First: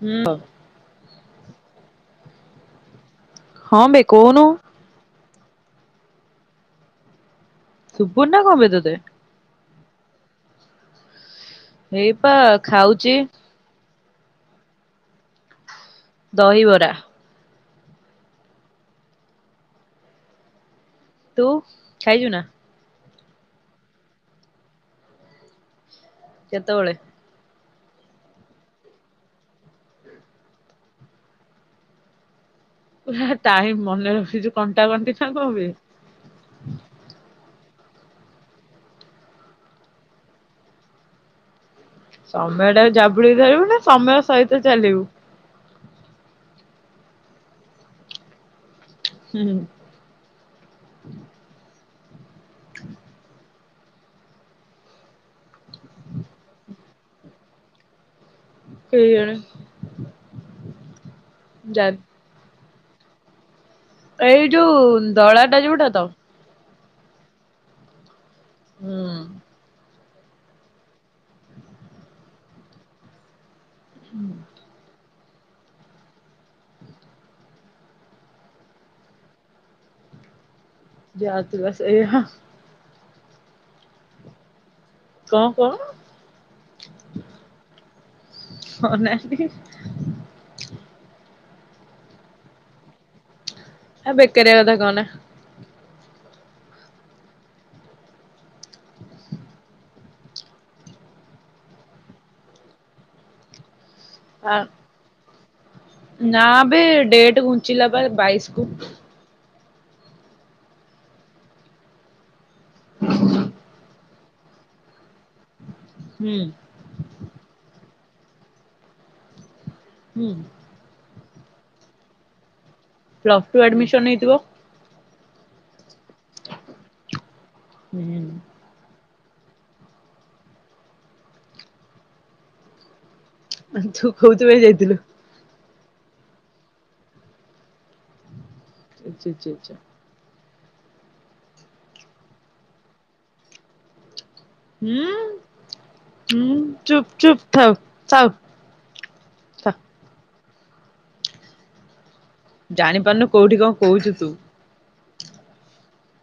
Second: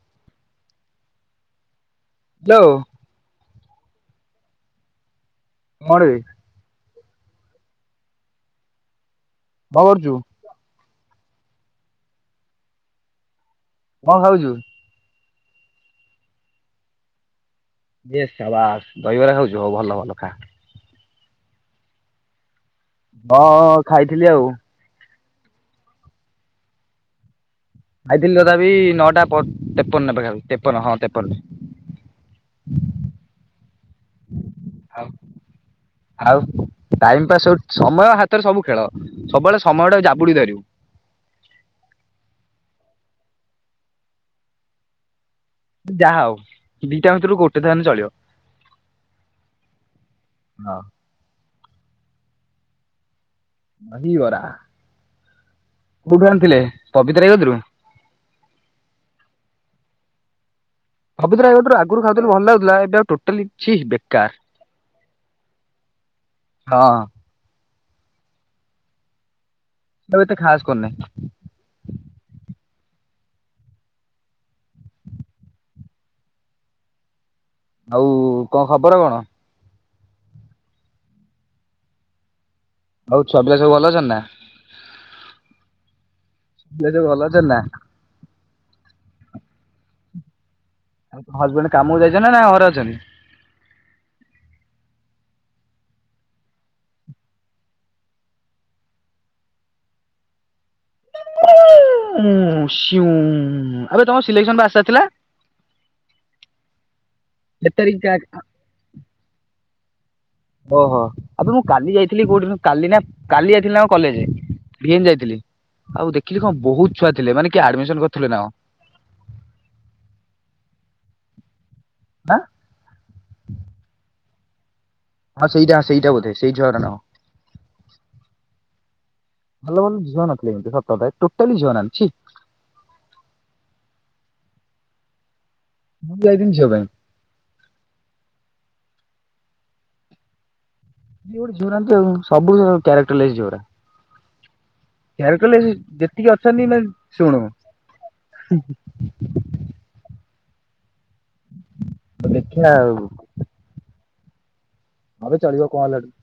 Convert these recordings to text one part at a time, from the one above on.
ହୁଁ। ହାଲୋ। ହଁ ବେ କୋହୁନୁ। କଣ ବେ। ଶୁଭୁନି ନା କଣ ବେ ତତେ। କଣ କରୁଚୁ? ଏଇପା ଖାଉଚି। କଣ ଖାଉଚୁ? ଦହିବରା। ଇଏ ସାବାସ ଦହିବରା ଖାଉଛୁ ହଉ ଭଲ ଭଲ ଖା। ତୁ ଖାଇଚୁ ନା। ହଁ ହଁ ଖାଇଥିଲି ଆଉ। କେତେବେଳେ? ଖାଇଥିଲି ତଥାପି ନଅଟା ପ ତେପନ ପାଖାପାଖି ତେପନ ହଁ ତେପନ। ପୁରା ଟାଇମ୍ ମନେ ରଖିଚୁ କଣ୍ଟା କଣ୍ଟି ନା କଣ ବେ। ଆଉ ଟାଇମ ପାସ୍ ହଉ ସମୟ ହାତରେ ସବୁ ଖେଳ। ସବୁବେଳେ ସମୟ ଟାକୁ ଜାବୁଡିକି ଧରିବୁ। ସମୟ ଟା କୁ ଜାବୁଡି ଧରିବୁ ନା ସମୟ ସହିତ ଚାଲିବୁ। ଯାହା ହଉ ଦିଟା ଭିତରୁ ଗୋଟେ ତ ହେଲେ ଚଳିବ। ହୁଁ। ହଁ [inaudible] ଦହିବରା, କୋଉଠି ଆଣିଥିଲେ ପବିତ୍ର ଭାଇ କତିରୁ। କେଇ ଜାଣି। ପବିତ୍ର ଭାଇ କତିରୁ ଆଗରୁ ଖାଉଥିଲୁ ଭଲ ଲାଗୁଥିଲା ଏ ସିଏ ଆଉ ଟୋଟାଲି ଛି ବେକାର ଏଇ ଯୋଉ ଦଳାଟା ଯୋଉଟା ତ। ହଁ ହଁ। ହୁଁ। ଏବେ ଏତେ ଖାସ କରୁନି। [inaudible] ଆଉ କଣ ଖବର କଣ? ଯାହା ଥିବ ସେଇଆ। ହଉ ଛୁଆ ପିଲା ସବୁ ଭଲ ଅଛନ୍ତି ନା? କଣ କଣ [unintelligible] ଭଲ ଅଛନ୍ତି ନା? ହଁ। [unintelligible] ହଜବେଣ୍ଡ କାମକୁ ଯାଇଛନ୍ତି ନା ଘରେ ଅଛନ୍ତି? ଆ ବେକାରିଆ କଥା କହନା। [inaudible] ଆବେ ତମର୍ ସିଲେକ୍ସନ ପା ଆ ଆସିବାର ଥିଲା। ନା ବେ ଡେଟ୍ କେତେ ଘୁଞ୍ଚିଲା ବା ତାରିଖ ବାଇଶ୍ କୁ। ଓହୋ, ଆବେ ମୁଁ କାଲି ଯାଇଥିଲି [unintelligible] କାଲି ନା କାଲି ଯାଇଥିଲି ଆମ କଲେଜ। [unintelligible] ଯାଇଥିଲି। ଆଉ ହୁଁ ଦେଖିଲି କଣ ବହୁତ୍ ଛୁଆ ଥିଲେ ମାନେ କିଏ ଆଡମିସନ୍ କର୍ ଥିବେ ନାଁକ ହୁଁ। ଆଁ? ପ୍ଲସ୍ଟୁ ଆଡମିସନ୍ ହେଇଥିବ। ଆଉ ସେଇଟା ଆ ସେଇଟା ବୋଧେ ସେଇ ଝିଅଟାନା କଣ? ହୁଁ ଭଲ ଭଲ ଝିଅ ନଥିଲେ କିନ୍ତୁ ସତ କଥା ଏଠି ଟୋଟାଲି ଝିଅ ନାହାନ୍ତି ଛି। ମାନେ ତୁ କୋଉଥି ପାଇଁ ଯାଇଥିଲୁ? ମୁଁ ଯାଇଥିନି ଝିଅ ପାଇଁ। ଆଚା ଚା ଚା ଆଚା। [unintelligible] ଝିଅରାନ୍ତ ସବୁ କ୍ୟାରେକ୍ଟରଲେସ୍ ଝିଅଡା। ହୁଁ କ୍ୟାରେକ୍ଟରଲେସ ଯେତିକି ହୁଁ ଅଛନ୍ତି ମାନେ ଚୁପ୍ ଚୁପ୍ ଶୁଣୁ ଥାଉ ଥାଉ ଥାଉ। ଦେଖିବା ଆଉ ଜାଣିପାରୁନୁ କୋଉଠି କଣ କହୁଚୁ ତ୍ ତୁ ହଁ ବେ ଚଳିବ କଣ ହେଲା ହେଠୁ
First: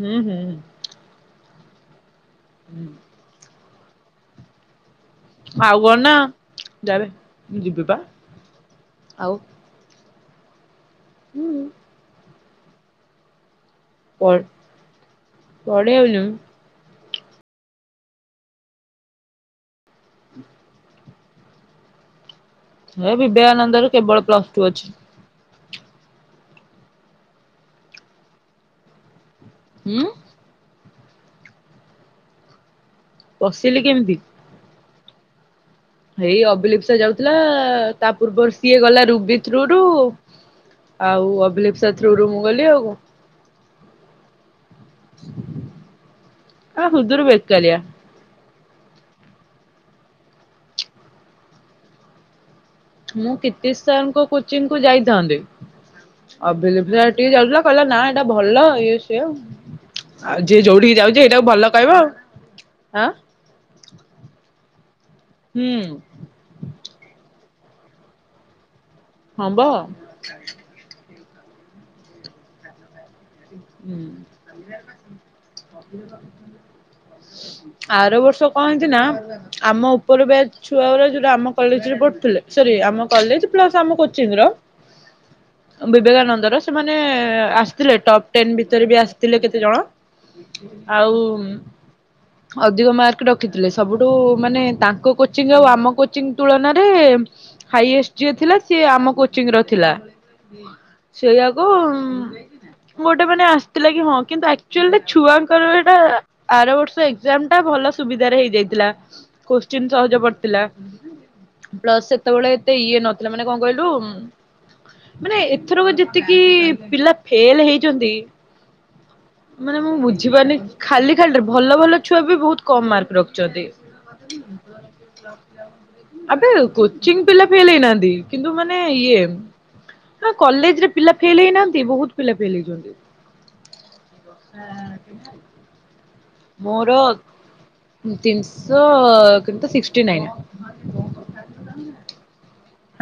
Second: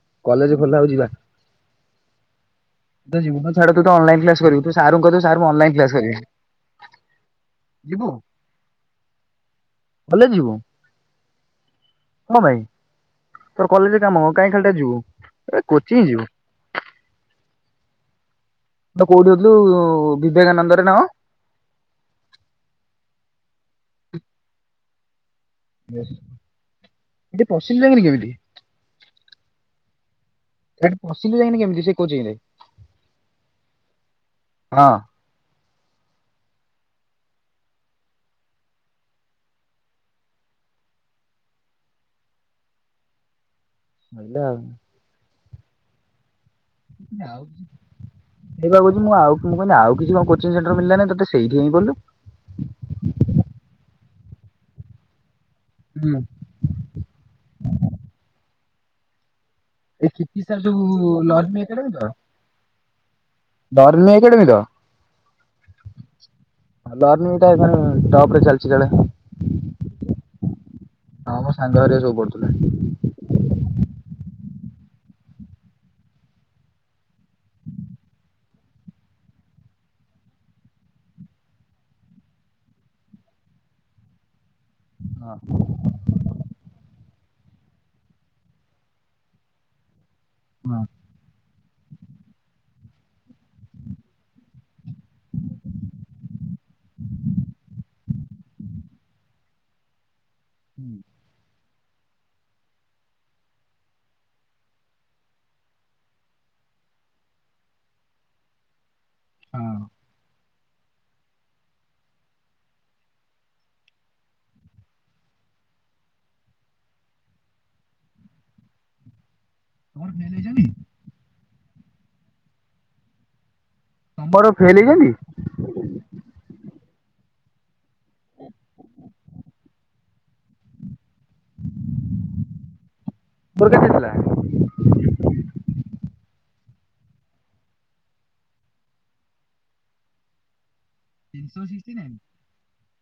ହୁଁ ହୁଁ କଲେଜ ଖୋଲା ହୋଉ ଯିବା। ତୁ ତ ଯିବୁ ଫସ୍ ଛାଡ଼ ତୁ ତ ଅନଲାଇନ୍ କ୍ଲାସ୍ କରିବୁ ତୁ ସାରଙ୍କୁ କହିଦୋବୁ ସା ଆଉ କଣ ନା ଯାବେ ମୁଁ ଯିବି ପା ଯିବୁ। ଆଉ କଲେଜ ଯିବୁ ହୁଁ। କଁ ପାଇଁ? ତୋର କଲେଜରେ କାମ କଣ ପଢ କାଇଁ ଖାଲିଟାରେ ଏ ଯିବୁ କୋଚିଂ ପଢେଇବୁନି ଯିବୁ। ବେ କୋଉଠି କଥୁଲୁ ବିବେକାନନ୍ଦରେ ନା କଣ? ଏ ବିବେକାନନ୍ଦରେ କେବଳ ପ୍ଲସଟୁ ଅଛି। ହେଟି ପସିଲୁ ଯା ଫୁଣି କେମିତି? ଉମ୍? ସେଠି ପସିଲୁ ଯାଇକିନା କେମିତି ସେ କୋଚିଙ୍ଗରେ। ପଶିଲି କେମତି? ହଁ। ଏଇ ଅଭିଲିପ୍ସା ଯାଉଥିଲା ତା ପୂର୍ବରୁ ସିଏ ଗଲା ରୁବି ଥ୍ରୁରୁୁ ଆଉ ଅଭିଲିପସା ଥ୍ରୁରୁୁ ମୁଁ ଗଲି ଆଉ କଁ। ନାଗିଲା ଆଉ। ଏଟା ସୁଦୁରୁ ବେକରିଆ। ସେଇପା କୋହୁଚି ମୁଁ ଆଉ ମୁଁ କହିମି ଆଉ କିଛି କଣ କୋଚିଙ୍ଗ ସେଣ୍ଟର ମିଳିଲାନି ତତେ ସେଇଠି ଯାଇ ପଢିଲୁ। ମୁଁ କୀର୍ତ୍ତି ସାରଙ୍କ କୋଚିଂକୁ ଯାଇଥାନ୍ତେ। ହୁଁ ଅଭିଲିସ୍ପା ଏଠିକି ଯାଉଥିଲା କହିଲା ନା ଏଟା ଭଲ ଆଉ ସେୟା। ଏ ପ୍ରିତୀ ସାର୍ ଯୋଉ ନଳିନି ଏକା କହିବ ଆଉ ଯାଉଚ। ଆଁ? [inaudible] ଏଠାରେ ହୁଁ ଟପ୍ ରେ ଚାଲଚି ଜଣେ। ହଁବ। ହଁ ମଁ ସାଙ୍ଗ ଘରେ ସୋଇ ରେ ପଡୁଥିଲେ। ଆର ବର୍ଷ କଣ ହେଇଛି ନା ଆମ ଉପର ବ୍ୟାଚ ଛୁଆ ଗୁଡା ଯୋଉ ଗୁଡା ଆମ କଲେଜ୍ ରେ ପଢ଼ୁଥିଲେ ସରୀ ଆମ କଲେଜ୍ ପ୍ଲସ ଆମ କୋଚିଙ୍ଗ ର ବିବେକାନନ୍ଦର ସେମାନେ ମାନେ ଆସିଥିଲେ ଟପ୍ ଟେନ୍ ଭିତରେ ବି ଆସିଥିଲେ କେତେ ଜଣ। ହଁ ଆଉ ଅଧିକ ମାର୍କ ରଖିଥିଲେ ସବୁଠୁ ମାନେ ତାଙ୍କ କୋଚିଂ ଆଉ ଆମ କୋଚିଂ ତୁଳନାରେ ହାଇଏଷ୍ଟ ଯିଏ ଥିଲା ସିଏ ଆମ କୋଚିଂ ର ଥିଲା। ହୁଁ, ସେୟାକୁ ଓଙ୍ଗ। ଗୋଟେ ମାନେ ଆସିଥିଲା କି ହଁ କିନ୍ତୁ ଆକ୍ଟୁଲ୍ ରେ ଛୁଆଙ୍କର ଏଟା ଆର ବର୍ଷ ଏକ୍ସାମ୍ ଟା ଭଲ ସୁବିଧାରେ ହେଇଯାଇଥିଲା। ହଁ କୋଏସ୍‌ଚେନ୍ ସହଜ ପଡ଼ି ପିଲା ସେତେବେଳେ ଏତେ ଇଏ ମାନେ କଣ କହିଲୁ ମାନେ ଏଥିରୁ ଯେତିକି ପିଲା ଫେଲ ହେଇ ଛନ୍ତି ମାନେ ମୁଁ ତମର ଫେଲ ବୁଝିପାରୁନି ହେଇଛନ୍ତି? ଖାଲି ଖାଲିଟା ରେ ଭଲ ଭଲ ଛୁଆ ବି ବହୁତ କମ୍ ମାର୍କ ରଖିଛନ୍ତି। ମୋର ଫେଲ ହେଇଛନ୍ତି ଆବେ କୋଚିଙ୍ଗ ପିଲା ଫେଲ ହେଇନାହାନ୍ତି। କିନ୍ତୁ ମାନେ ଇଏ ହ କଲେଜ ରେ ପିଲା ଫେଲ ହେଇନାହାନ୍ତି ବହୁତ ପିଲା ଫେଲ୍ ହେଇଛନ୍ତି। ମୋର କେତେ ଥିଲା? ହଁ। ମୋର ତିନିଶହ କିନ୍ତୁ ଶିକ୍ସ ଟି ନାଇନ୍। ତିନିଶହ ସିକ୍ସଟି ନାଇନି।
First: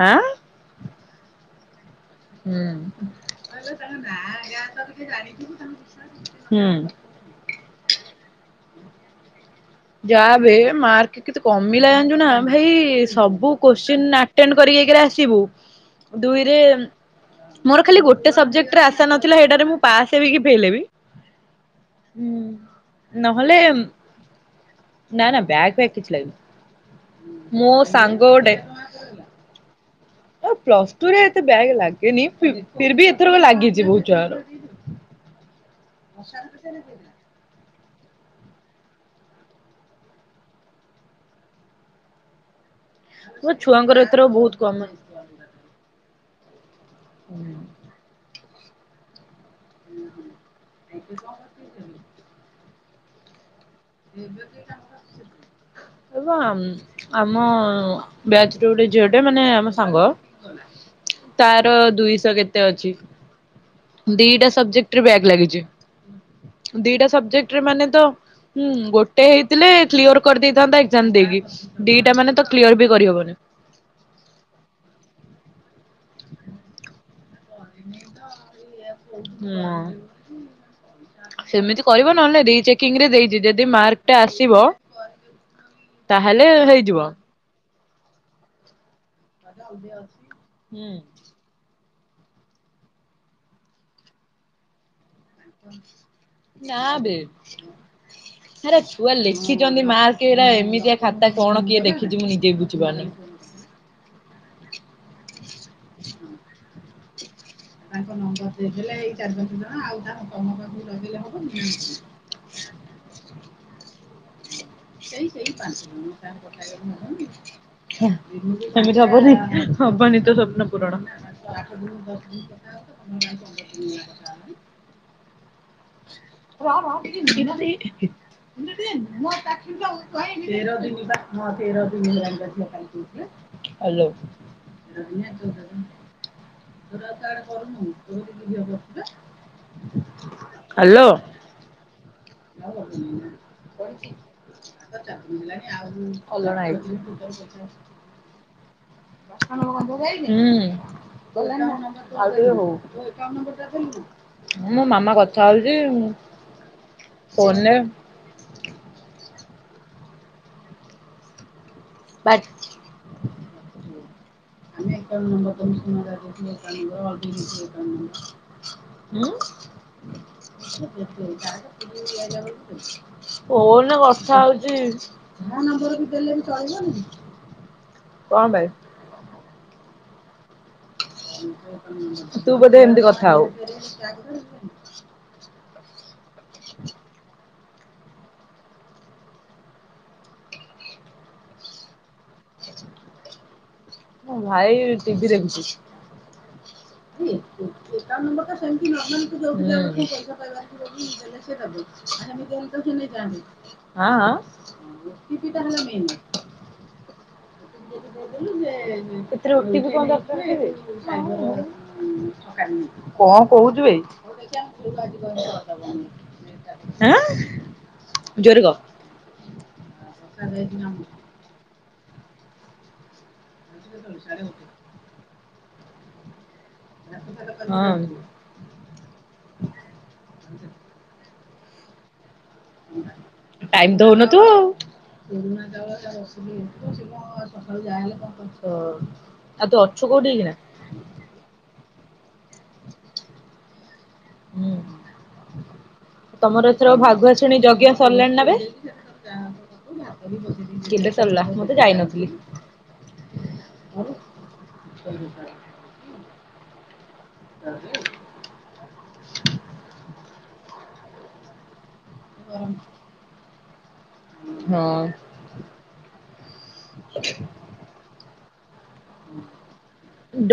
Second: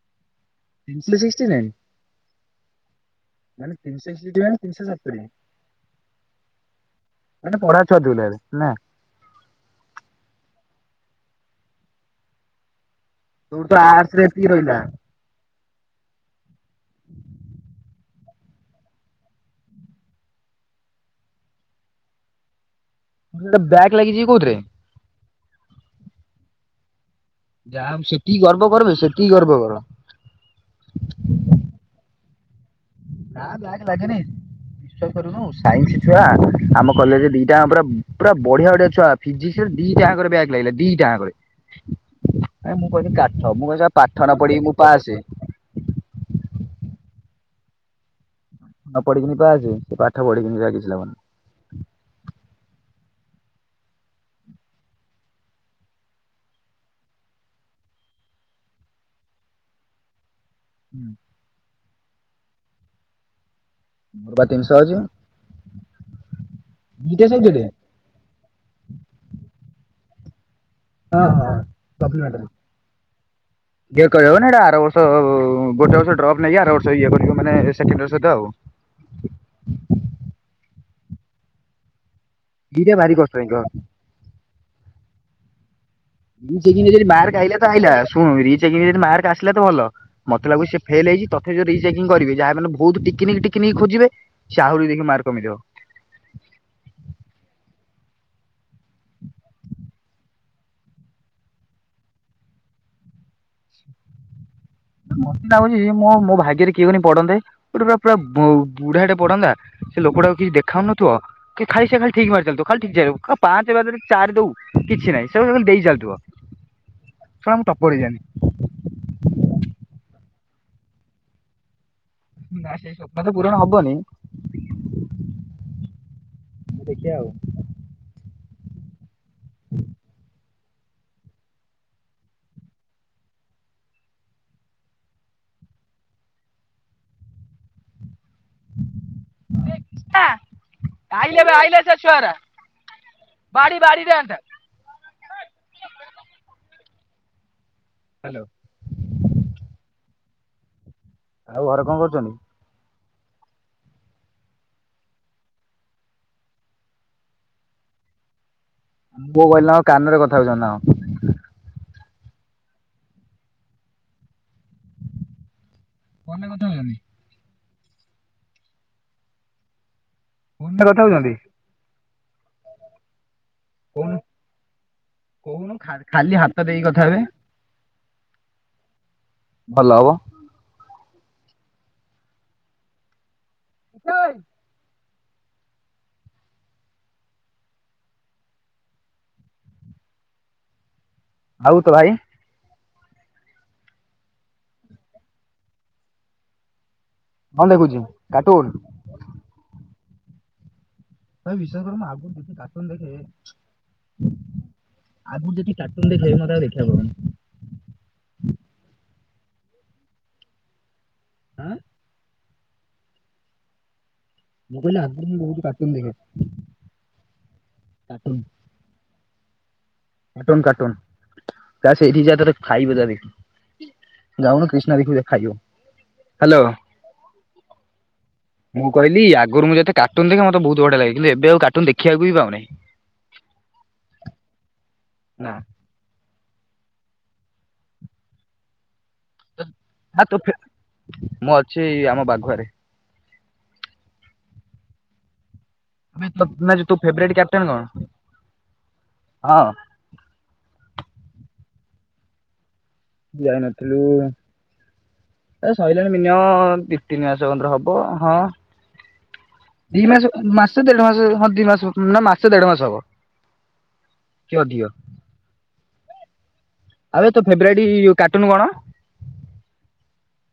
ଆଁ। ତିନି ଶହ ସିକ୍ସଟି ନାଇନ୍। ମାନେ ତିନିଶହ ସିକ୍ସଟି ମାନେ ତିନିଶହ ସତୁରି ହୁଁ ମାନେ ପଢା ଛୁଆ ଥିଲୁ ହେଲେ ନା ହୁଁ। ଜାବେ କେତେ ମାର୍କ କମିଲା ଜାଣିଚୁନା ଭାଇ। ସବୁ ତୋର ତ ଆର୍ଟସ କୋଶ୍ଚିନ ରେ ଏତିକି ଆଟେଣ୍ଡ ରହିଲା କରିକି ଏକରେ ଆସିବୁ। ଦୁଇରେ। ମୋର ଖାଲି ଗୋ ଗୋଟେ ସବଜେକ୍ଟରେ ଆଶା ନଥିଲା ସେଇଟାରେ ମୁଁ ପାସ ହେବି କି ଫେଲ ହେବି। ନହେଲେ ବ୍ୟାଗ୍ ଲାଗିଛିି କି କୋଉଥିରେ। ନା ନା ବ୍ୟାଗ ଫ୍ୟାଗ କିଛି ଲାଗିନି। ମୋ ଯା ସାଙ୍ଗ ସେତିକି ଗୋଟେ ଗର୍ବ କର ବେ ସେତିକି ଗର୍ବ କର। ଆଉ ପ୍ଲସ ଟୁ ରେ ଏତେ ବ୍ୟାଗ ଲାଗେନି ଫି ନା ବ୍ୟାଗ୍ ଲାଗେନି ବିଶ୍ୱାସ କରୁନୁ ସାଇନ୍ସ। ଛୁଆ ଆମ କଲେଜରେ ଦିଟା। ପୁରା ପୁରା ବଢିଆ ବଢିଆ ଛୁଆ ଫିିଜିକସ ରେ ଦିଟାଙ୍କରେ ବ୍ୟାଗ୍ ଲାଗିଲା ଦିଟାଙ୍କରେ। ମୁଁ କହିନି ମୋ କାଠ ମୁଁ କହିନି ଶଳା ଛୁଆଙ୍କର ପାଠ ଏଥର ନ ବହୁତ ପଢିକି ମୁଁ କମ ପାସେ। ହୁଁ। ନ ପଢିକି ମୁଁ ପାସେ। ସେ ପାଠ ପଢିକି କିଛି ଲାଭ ନାହିଁ। ଏବ ମ ଆମ ବ୍ୟାଚର ଗୋଟେ ଝିଅଟେ ମାନେ ଆମ ସାଙ୍ଗ। ନାହିଁ। ତା। ଦୁଇଶହ କେତେ ଅଛି। ମୋର ବା ଦିଟା ତିନିଶହ ସବଜେକ୍ଟ ଅଛି। ରେ ବ୍ୟାଗ ଲାଗିଛି। ଉ ହୁଁ। ଦିଟା ସବଜେକ୍ଟରେ ମାନେ ତ। ହୁଁ ଗୋଟେ ହେଇଥିଲେ କ୍ଲିଅର କରିଦେଇ ହ ହଁ ଗପି ପାଖରୁ କ୍ଲିୟର ବି କରିହବନି। ଝିଅ କରିବ ମାନେ ଏଇଟା ଆର ବର୍ଷ ଗୋଟେ ବ ଡ୍ରପ ନେଇକି ଆର ବର୍ଷ ଇଏ କ ହୁଁ। ସେମିତି କରିବ। ନହେଲେ ରିଚେକିଂ ଦିଟା ରେ ଭାରି କଷ୍ଟ ଦେଇଛି ଏଇଥର। ଯଦି ମାର୍କ ଟା ଆସିବ। [unintelligible] ବିଚାରି ର ହେଇଯିବ। ଯଦି ମାର୍କ ଆଇଲା। ଆଇଲା ଶୁଣୁ ରିଚେକିଂ ରେ ଯଦି ମାର୍କ ଆସ ସିଲା ତ ଭଲ ମତେ ଲାଗୁଚି ସେ ହୁଁ ଫେଲ ହେଇଛି ତତେ ଯଦି। ରୀଚେକିଂ କରିବେ ଯାହା ମାନେ ବହୁତ ଟିକନିକ ଟିକିନିକ ଖୋଜିବେ ସେ ଆହୁରି ଦେଖି ମାର ନା ବେ ଆରେ ଛୁଆ ଲେଖିଛନ୍ତି ମା କିଟା ଏମିତିଆ ଖାତା କଣ କିଏ ଦେେଖିଛି ମୁଁ ନିଜେ ବୁଝିପାରୁନି। ମତେ ଲାଗୁଛି ମୁଁ ମୋ ଭାଗ୍ୟରେ କିଏ ଗୋଟେ ପଢନ୍ତେ। ଗୋଟେ ପୁର ପୁରା ବୁ ବୁଢାଟେ ପଡନ୍ତା ସେ ଲୋକଟାକୁ କିଛି ଦେଖାଉନଥିବ କି ଖାଲି ସେ ଖାଲି ଠିକ ମାରି ଚାଲୁ ଥିବ ଖାଲି ଠିକ ଯିବ ପାଞ୍ଚ ବାରି ଦଉ। କିଛି ନାହିଁ ସେ ଖାଲି ଦେଇ ଚାଲୁଥିବ ଶଳା ମୁଁ ଟପର ହେଇଯାନ୍ତି ତମିତି ହବନି [unintelligible] ହବନି ତ ସପ୍ନ ପୂୁରଣ ର ନା ସେଇ ସ୍ୱପ୍ନ ତ ପୂରଣ ହବନି ଦେଖିବା ଆଉ। ରାଠିନତି [unintelligible] [unintelligible] [unintelligible] ହାଲୋ। [unintelligible] କାଇ ଏରା ଆଇଲେ ସେ ଛୁଆରା? [unintelligible] [unintelligible] [unintelligible] ବାଡି ହୁଁ। ବାଡିରେ ଏନ୍ତା। ହ୍ୟାଲୋ ଆଉ ଘରେ କଣ କରୁଛନ୍ତି? ଆଉ ଟିକେ ହଉ। ମୋ ମାମା କଥା ହଉଛି। ଫୋନ୍ ରେ। ପୁଅ କହିଲା ଆଉ କାନରେ କଥା ହଉଛନ୍ତି ନା। ବାଟ ଆମେ [unintelligible] ଫୋନରେ କଥା ହଉଛନ୍ତି [unintelligible] ଉଁ। [unintelligible] [unintelligible] ଫୋନ୍ ଫୋନରେ କଥା ରେ ହଉଛନ୍ତି କଥା ହଉଛି ମୋ କହୁନୁ ନମ୍ବର କୁ କହୁନୁ ଦେଲେ ଖାଲି ହାତ ଦେଇକି ବି କଥା ହେବେ ଚଳିବନି। କଣ ଭାଇ? ହାଲୋ। ତୁ ବୋଧେ ଏମିତି କଥା ଆଉ [unintelligible] [inaudible] ଆଉ ତୋ ଭାଇ ମୋ ଭାଇ ଟିଭି ଦେଖୁଛି। କଣ ଦେଖୁଛି କାର୍ଟୁନ? [unintelligible] [unintelligible] ବିଶ୍ୱାଷ କରନ୍ତୁ ଆଗୁରୁ ଯେତେ କାର୍ଟୁନ୍ ଦେଖେ ଆଗରୁ ଯେତେ କାର୍ଟୁନ ଦେଖେ ଏଇନା ଦେଖି ପାରୁନି। [unintelligible] ରୁଟି ବି କଣ ଦରକାର କେ ଆଁ କଣ କହୁଚୁ ବେ? ମୁଁ କହିଲି ଆଗରୁ ମୁଁ ବହୁତ କାର୍ଟୁନ ଦେଖେ [unintelligible] କାର୍ଟୁନ। ଆଁ ଜୋରେ କହ। କାର୍ଟୁନ କାର୍ଟୁନ [unintelligible] ଯା ସେଇଠି ଯା ତତେଖାଇବ [unintelligible] ଯାଉନୁ କ୍ରିଷ୍ଣା ଦେଇକୁ ଦେଖାଯିବ। ହ୍ୟାଲୋ ହଁ ମୁଁ କହିଲି ଆଗରୁ ମୁଁ ଯେତେ କାର୍ଟୁନ ଦେଖ ମତେ ବହୁତ ବଢିଆ ଲାଗେ କିନ୍ତୁ ଏବେ ଆଉ କାର୍ଟୁନ୍ ଦେଖିବାକୁ ବି ପାଉନି। ଟାଇମ ତ ହଉନଥିଵ। ନା ପୁରୁଣା ଚାଉଳ [unintelligible] ସକାଳୁ ଯାହାହଲେ କଣ କରିଥିଵ। [unintelligible] ମୁଁ ଅଛି ଆମ ବାଗ ଘରେ ହୁଁ। ତମର ନା ଏଥର ତୋ ଫେବରାଇଟ ଭାଗୁଆଛେଣି କ୍ୟାପଟେନ କଣ? ଜଙ୍ଘୟ ସରିଲାଣି ରେ ହଁ କେବେ ସରିଲା ମୁଁ ତ ଯାଇନଥିଲି। [inaudible] ଯାଇନଥିଲୁ ଏ ସରିଲାଣିିନି ମିନିମ୍ ତିନି ମାସ କନ୍ଧର ହବ ହଁ। ଦି ମାସ ମାସ ଦେଢ ମାସ ହଁ ଦିଇ ମାସ ନା ମାସେ ଦେଢ ମାସେ ହବ। କି ଅଧିକ ହଁ। ଆରେ ତୋ ଫେବ୍ରରାଇଟ କାର୍ଟୁନ୍ [unintelligible]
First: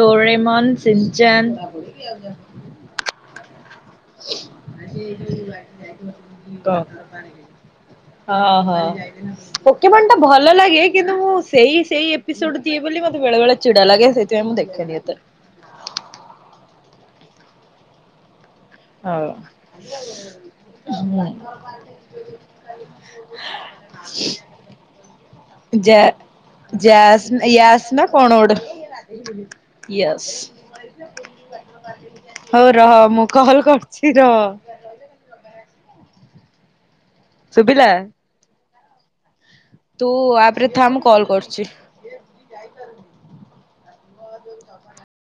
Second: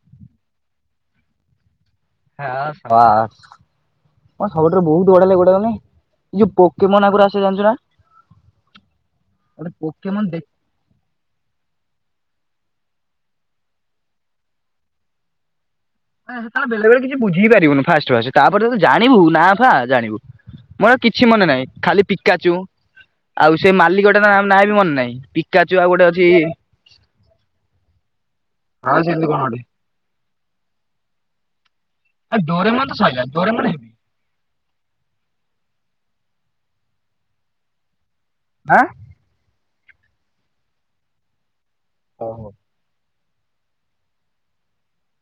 ଡୋରେମନ୍ ସିଞ୍ଚାନ ହଁ [inaudible] ହଁ ସବୁଠାରୁ ବହୁତ ବଢିଆ ଲାଗେ ଗୋଟେ ମାନେ ଏଇ ଯୋଉ କହ ପୋକେମନ ଆଗରୁ ଆସେ ଜାଣିଛୁ ନା? ହଁ ହଁ ଗୋଟେ ପୋକେ ମନ୍ ପୋକେମନ ଟା ଦେଖ ଭଲ ଲାଗେ କିନ୍ତୁ ମୁଁ ସେଇ ସେଇିଏପିସୋଡ୍ ଦିଏ ବୋଲି ମେ ବେଳେ ବେଳେ ଚିଡା ଲାଗେ ସେଇଥିପାଇଁ ମୁଁ ଦେଖେନି ଏତେ ବେଳେ ବଳେ କିଛି ବୁଝି ପାରିବନୁ ଫାଷ୍ଟ ଫା ତାପରେ ତୁ ଜାଣିବୁ ହଉ। ନା ଫା ଜାଣିବୁ ମୋର କିଛି ହୁଁ ମନେ ନାହିଁ ଖାଲି ପିକାଚୁ ଆଉ ସେ ମାଲିକଟା ନାଁ ବି ମନେ ନାହିଁ ପିକାଚୁଆଉ ଯା ଗୋଟେ ଅଛିଣ ଯାସ୍ ୟାସ୍ ନା କଣ ଗୋଟେ ହଁ ସେମିତି ୟସ୍। [inaudible] ଆ ଡୋରେ ମତେ ସଇଲାଣି। କହଲ୍ କରଛି ର। ସୁବିଲା ହାଁ। ତୁ ଆପରେ ଥା ମୁଁ କଲ୍ କରୁଛି। ହ ହୋ [unintelligible] ମଦପନା [inaudible]